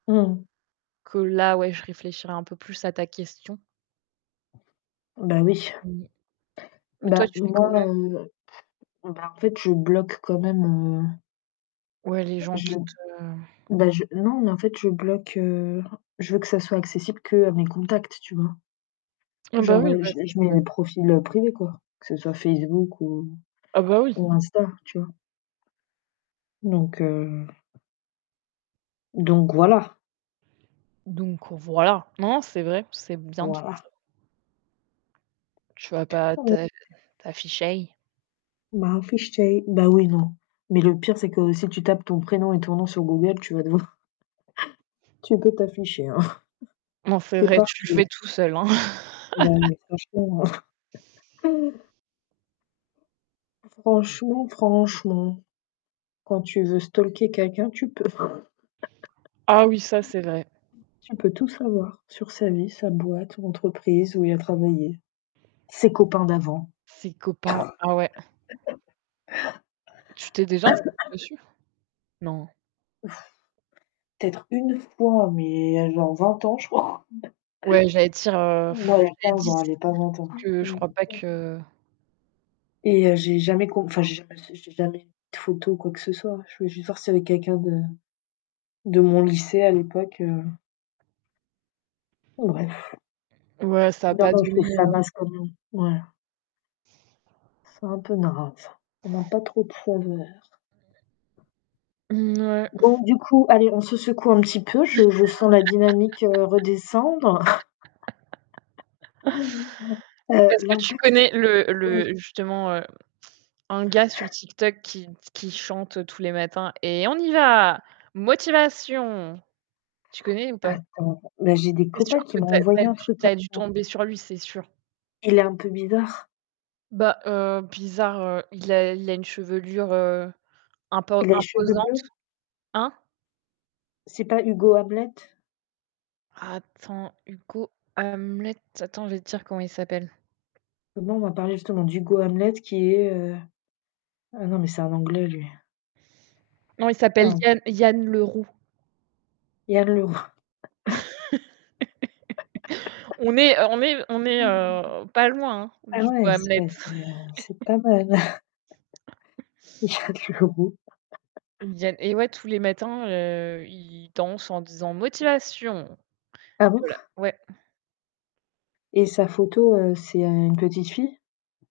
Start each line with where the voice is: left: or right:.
left: Mmh mh.
right: Que là, ouais, je réfléchirai un peu plus à ta question.
left: Bah oui.
right: Mmh. Mais toi,
left: Bah
right: tu fais
left: moi,
right: comment?
left: heu, bah en fait, je bloque quand même, heu
right: Ouais, les gens qui
left: Je
right: te
left: bah je non, mais en fait, je bloque, heu, je veux que ça soit accessible qu'à mes contacts, tu vois.
right: Ah bah
left: Genre,
right: oui.
left: heu,
right: Bah
left: je
right: c'est
left: je mets mon
right: ça.
left: profil privé quoi, que ce soit Facebook ou
right: Ah bah oui.
left: ou Insta, tu vois. Donc, heu donc voilà.
right: Donc voilà. Non, c'est vrai. C'est bien de faire
left: Voilà.
right: ça. Tu vas pas
left: Ouais.
right: t'a t'afficher.
left: Bah [unintelligible] bah oui. Non. Mais le pire c'est que si tu tapes ton prénom et ton nom sur Google, tu vas te voir. Tu peux t'afficher hein.
right: Non, c'est
left: Tu es
right: vrai, tu le
left: partout.
right: fais tout seul hein.
left: Ouais, mais franchement, heu franchement, franchement quand tu veux stalker quelqu'un, tu peux.
right: Ah oui, ça, c'est vrai.
left: Tu peux tout savoir sur sa vie, sa boîte, son entreprise où il a travaillé, ses copains d'avant.
right: Ses copains. Ah ouais! Tu t'es déjà inscrite dessus? Non?
left: Peut-être 1 fois, mais il y a genre 20 ans, je crois.
right: Ouais, j'allais dire, heu,
left: Non,
right: pff
left: il y a
right: il y a
left: 15
right: 10
left: ans allez,
right: parce
left: pas 20 ans.
right: que je crois pas
left: [unintelligible]
right: que
left: Et heu, j'ai jamais com enfin, j'ai jamais s j'ai jamais de photo ou quoi que ce soit. Je veux juste voir s'il y avais quelqu'un de de mon lycée à l'époque, heu bref.
right: Ouais, ça a
left: Non,
right: pas
left: non. Je trouve
right: donné,
left: ça
right: heu
left: passe quand même. Ouais. C'est un peu grave ça. On n'a pas trop de faveurs.
right: Mmh ouais.
left: Donc du coup, allez, on se secoue un petit peu, je je sens la dynamique redescendre. Heu,
right: Est-ce que tu
left: l'impact.
right: connais le
left: Oui.
right: le justement, heu, un gars sur TikTok qui qui chante tous les matins: «Et on y va! Motivation!» Tu connais ou pas?
left: Attends. Bah j'ai des
right: C'est sûr
left: copains qui
right: que
left: m'ont
right: tu as
left: envoyé
right: tu as
left: un
right: dû
left: truc.
right: tu as dû
left: Attends.
right: tomber sur lui, c'est sûr.
left: Il est un peu bizarre?
right: Bah, heu, bizarre, heu, il a il a une chevelure, heu, impo
left: Il a les cheveux
right: imposante.
left: bleus?
right: Hein?
left: C'est pas Hugo Hamlet?
right: Attends, Hugo Hamlet. Attends, je vais te dire comment il s'appelle.
left: Moi, on m'a parler justement d'Hugo Hamlet qui est, heu ah non, mais c'est un anglais lui.
right: Non, il s'appelle
left: Ah.
right: Yann Yann Leroux.
left: Yann Leroux.
right: On n'est on n'est on n'est, heu, pas loin hein,
left: Ah
right: du coup
left: ouais, c'est pas
right: Hamlet.
left: mais, heu, c'est pas mal. Yann Leroux.
right: Yann et ouais, tous les matins, heu, i il danse en disant: «motivation»
left: Ah
right: et
left: bon?
right: voilà. Ouais.
left: Et sa photo, heu, c'est, heu, une petite fille?